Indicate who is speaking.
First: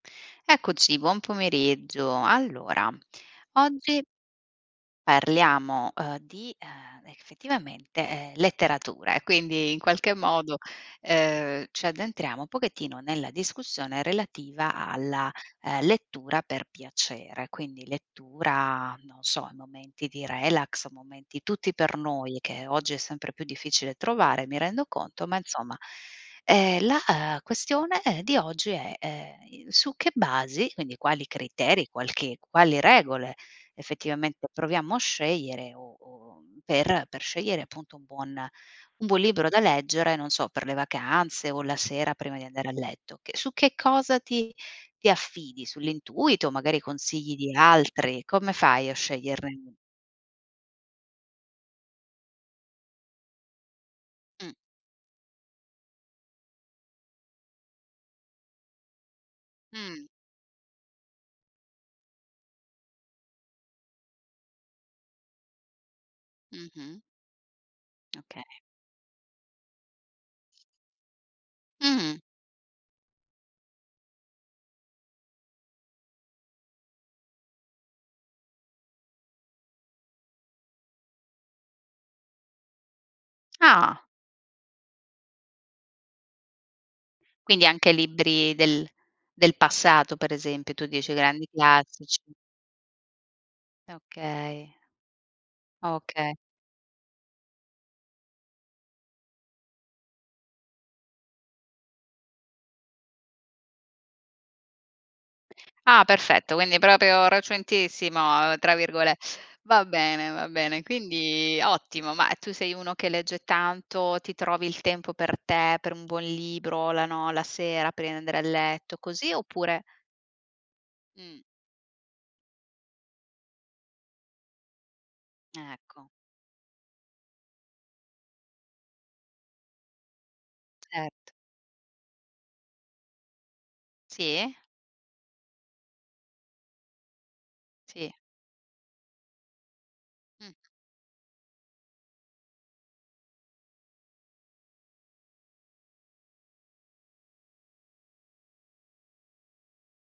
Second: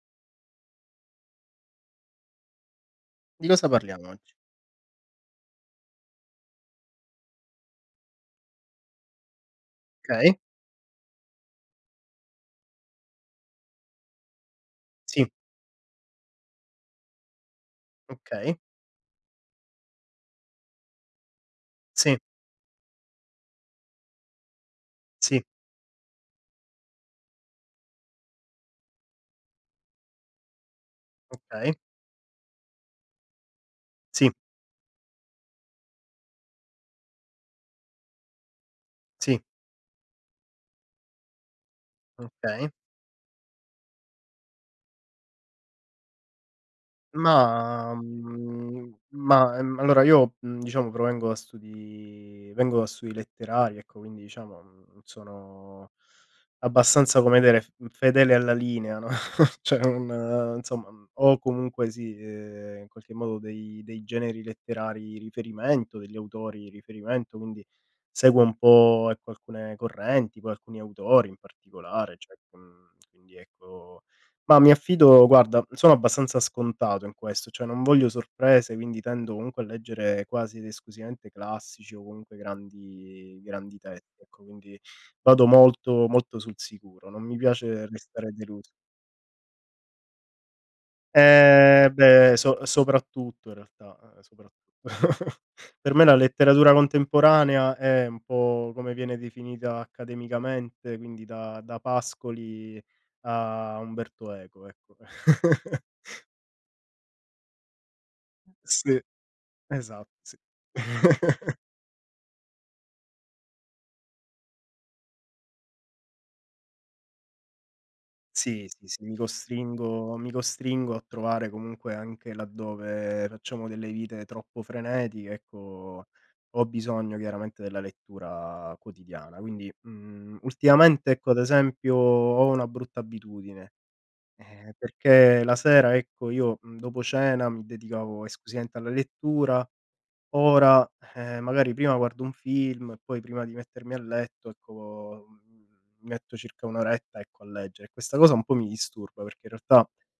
Speaker 1: Eccoci, buon pomeriggio. Allora,
Speaker 2: Di cosa
Speaker 1: oggi
Speaker 2: parliamo oggi?
Speaker 1: parliamo, uhm, di ehm, effettivamente letteratura e quindi in qualche
Speaker 2: Okay.
Speaker 1: modo, ehm, ci addentriamo un pochettino nella discussione relativa
Speaker 2: Sì.
Speaker 1: alla, ehm, lettura per piacere. Quindi
Speaker 2: Okay.
Speaker 1: lettura, non so, momenti di relax, momenti tutti per
Speaker 2: Sì.
Speaker 1: noi che oggi è sempre più difficile trovare, mi rendo conto, ma
Speaker 2: Sì.
Speaker 1: insomma, ehm, la questione, ehm, di oggi è, ehm, su che basi, quindi quali
Speaker 2: Okay.
Speaker 1: criteri, qualche quali regole
Speaker 2: Sì.
Speaker 1: effettivamente proviamo a scegliere o o per per scegliere appunto un buon un buon
Speaker 2: Sì.
Speaker 1: libro da leggere, non so per le vacanze o la sera prima di andare a
Speaker 2: Okay.
Speaker 1: letto. Che su che cosa ti ti affidi? Sull'intuito, magari consigli di
Speaker 2: Ma,
Speaker 1: altri, come fai a
Speaker 2: mhmm ma,
Speaker 1: sceglierne
Speaker 2: mhmm, allora io diciamo provengo da studi vengo da studi letterari, ecco, quindi
Speaker 1: Mh.
Speaker 2: diciamo mhmm non sono abbastanza, come dire, fedele alla linea, no, cioè
Speaker 1: Mh.
Speaker 2: non, insomma, ho comunque, sì, ehm, in qualche modo dei dei generi letterari riferimento, degli autori
Speaker 1: Mh-mh.
Speaker 2: riferimento, quindi
Speaker 1: Okay.
Speaker 2: seguo un po' ecco alcune correnti, poi alcuni autori in particolare,
Speaker 1: Mh.
Speaker 2: cioè, mhmm, quindi, ecco. Ma mi affido guarda, sono abbastanza scontato in questo, cioè, non voglio sorprese, quindi tendo comunque a leggere quasi ed esclusivamente classici o comunque grandi grandi
Speaker 1: Ah.
Speaker 2: testi, ecco, quindi vado molto, molto sul sicuro, non mi
Speaker 1: Quindi
Speaker 2: piace
Speaker 1: anche
Speaker 2: restare
Speaker 1: libri
Speaker 2: deluso.
Speaker 1: del del passato, per esempio, tu dici grandi
Speaker 2: Eh,
Speaker 1: classici.
Speaker 2: beh, so soprattutto in realtà, eh eh sopra
Speaker 1: Okay.
Speaker 2: Per me la
Speaker 1: Oka
Speaker 2: letteratura contemporanea è un po' come viene definita accademicamente, quindi da da Pascoli a Umberto Eco, ecco.
Speaker 1: Ah, perfetto, quindi proprio "recentissimo" tra
Speaker 2: Sì,
Speaker 1: virgole va
Speaker 2: esa
Speaker 1: bene,
Speaker 2: sì.
Speaker 1: va bene, quindi ottimo. Ma tu sei uno che legge tanto, ti trovi il tempo per te, per un buon libro, la no la sera, prima di andare a
Speaker 2: Sì, sì,
Speaker 1: letto
Speaker 2: sì, mi
Speaker 1: così, oppure
Speaker 2: costringo mi costringo a
Speaker 1: Mh.
Speaker 2: trovare comunque anche laddove facciamo delle vite troppo frenetiche, ecco,
Speaker 1: Ecco.
Speaker 2: ho bisogno chiaramente della lettura quotidiana. Quindi, mhmm, ultimamente
Speaker 1: Cet
Speaker 2: ecco ad esempio ho una brutta abitudine,
Speaker 1: Sì.
Speaker 2: ehm perché la sera ecco io mhmm dopo cena mi
Speaker 1: Sì.
Speaker 2: dedicavo esclusivamente alla lettura,
Speaker 1: Mh.
Speaker 2: ora ehm, magari prima guardo un film e poi prima di mettermi a letto ecco, mhmm, mi metto circa 1 oretta ecco a leggere. Questa cosa un po' mi disturba, perché in realtà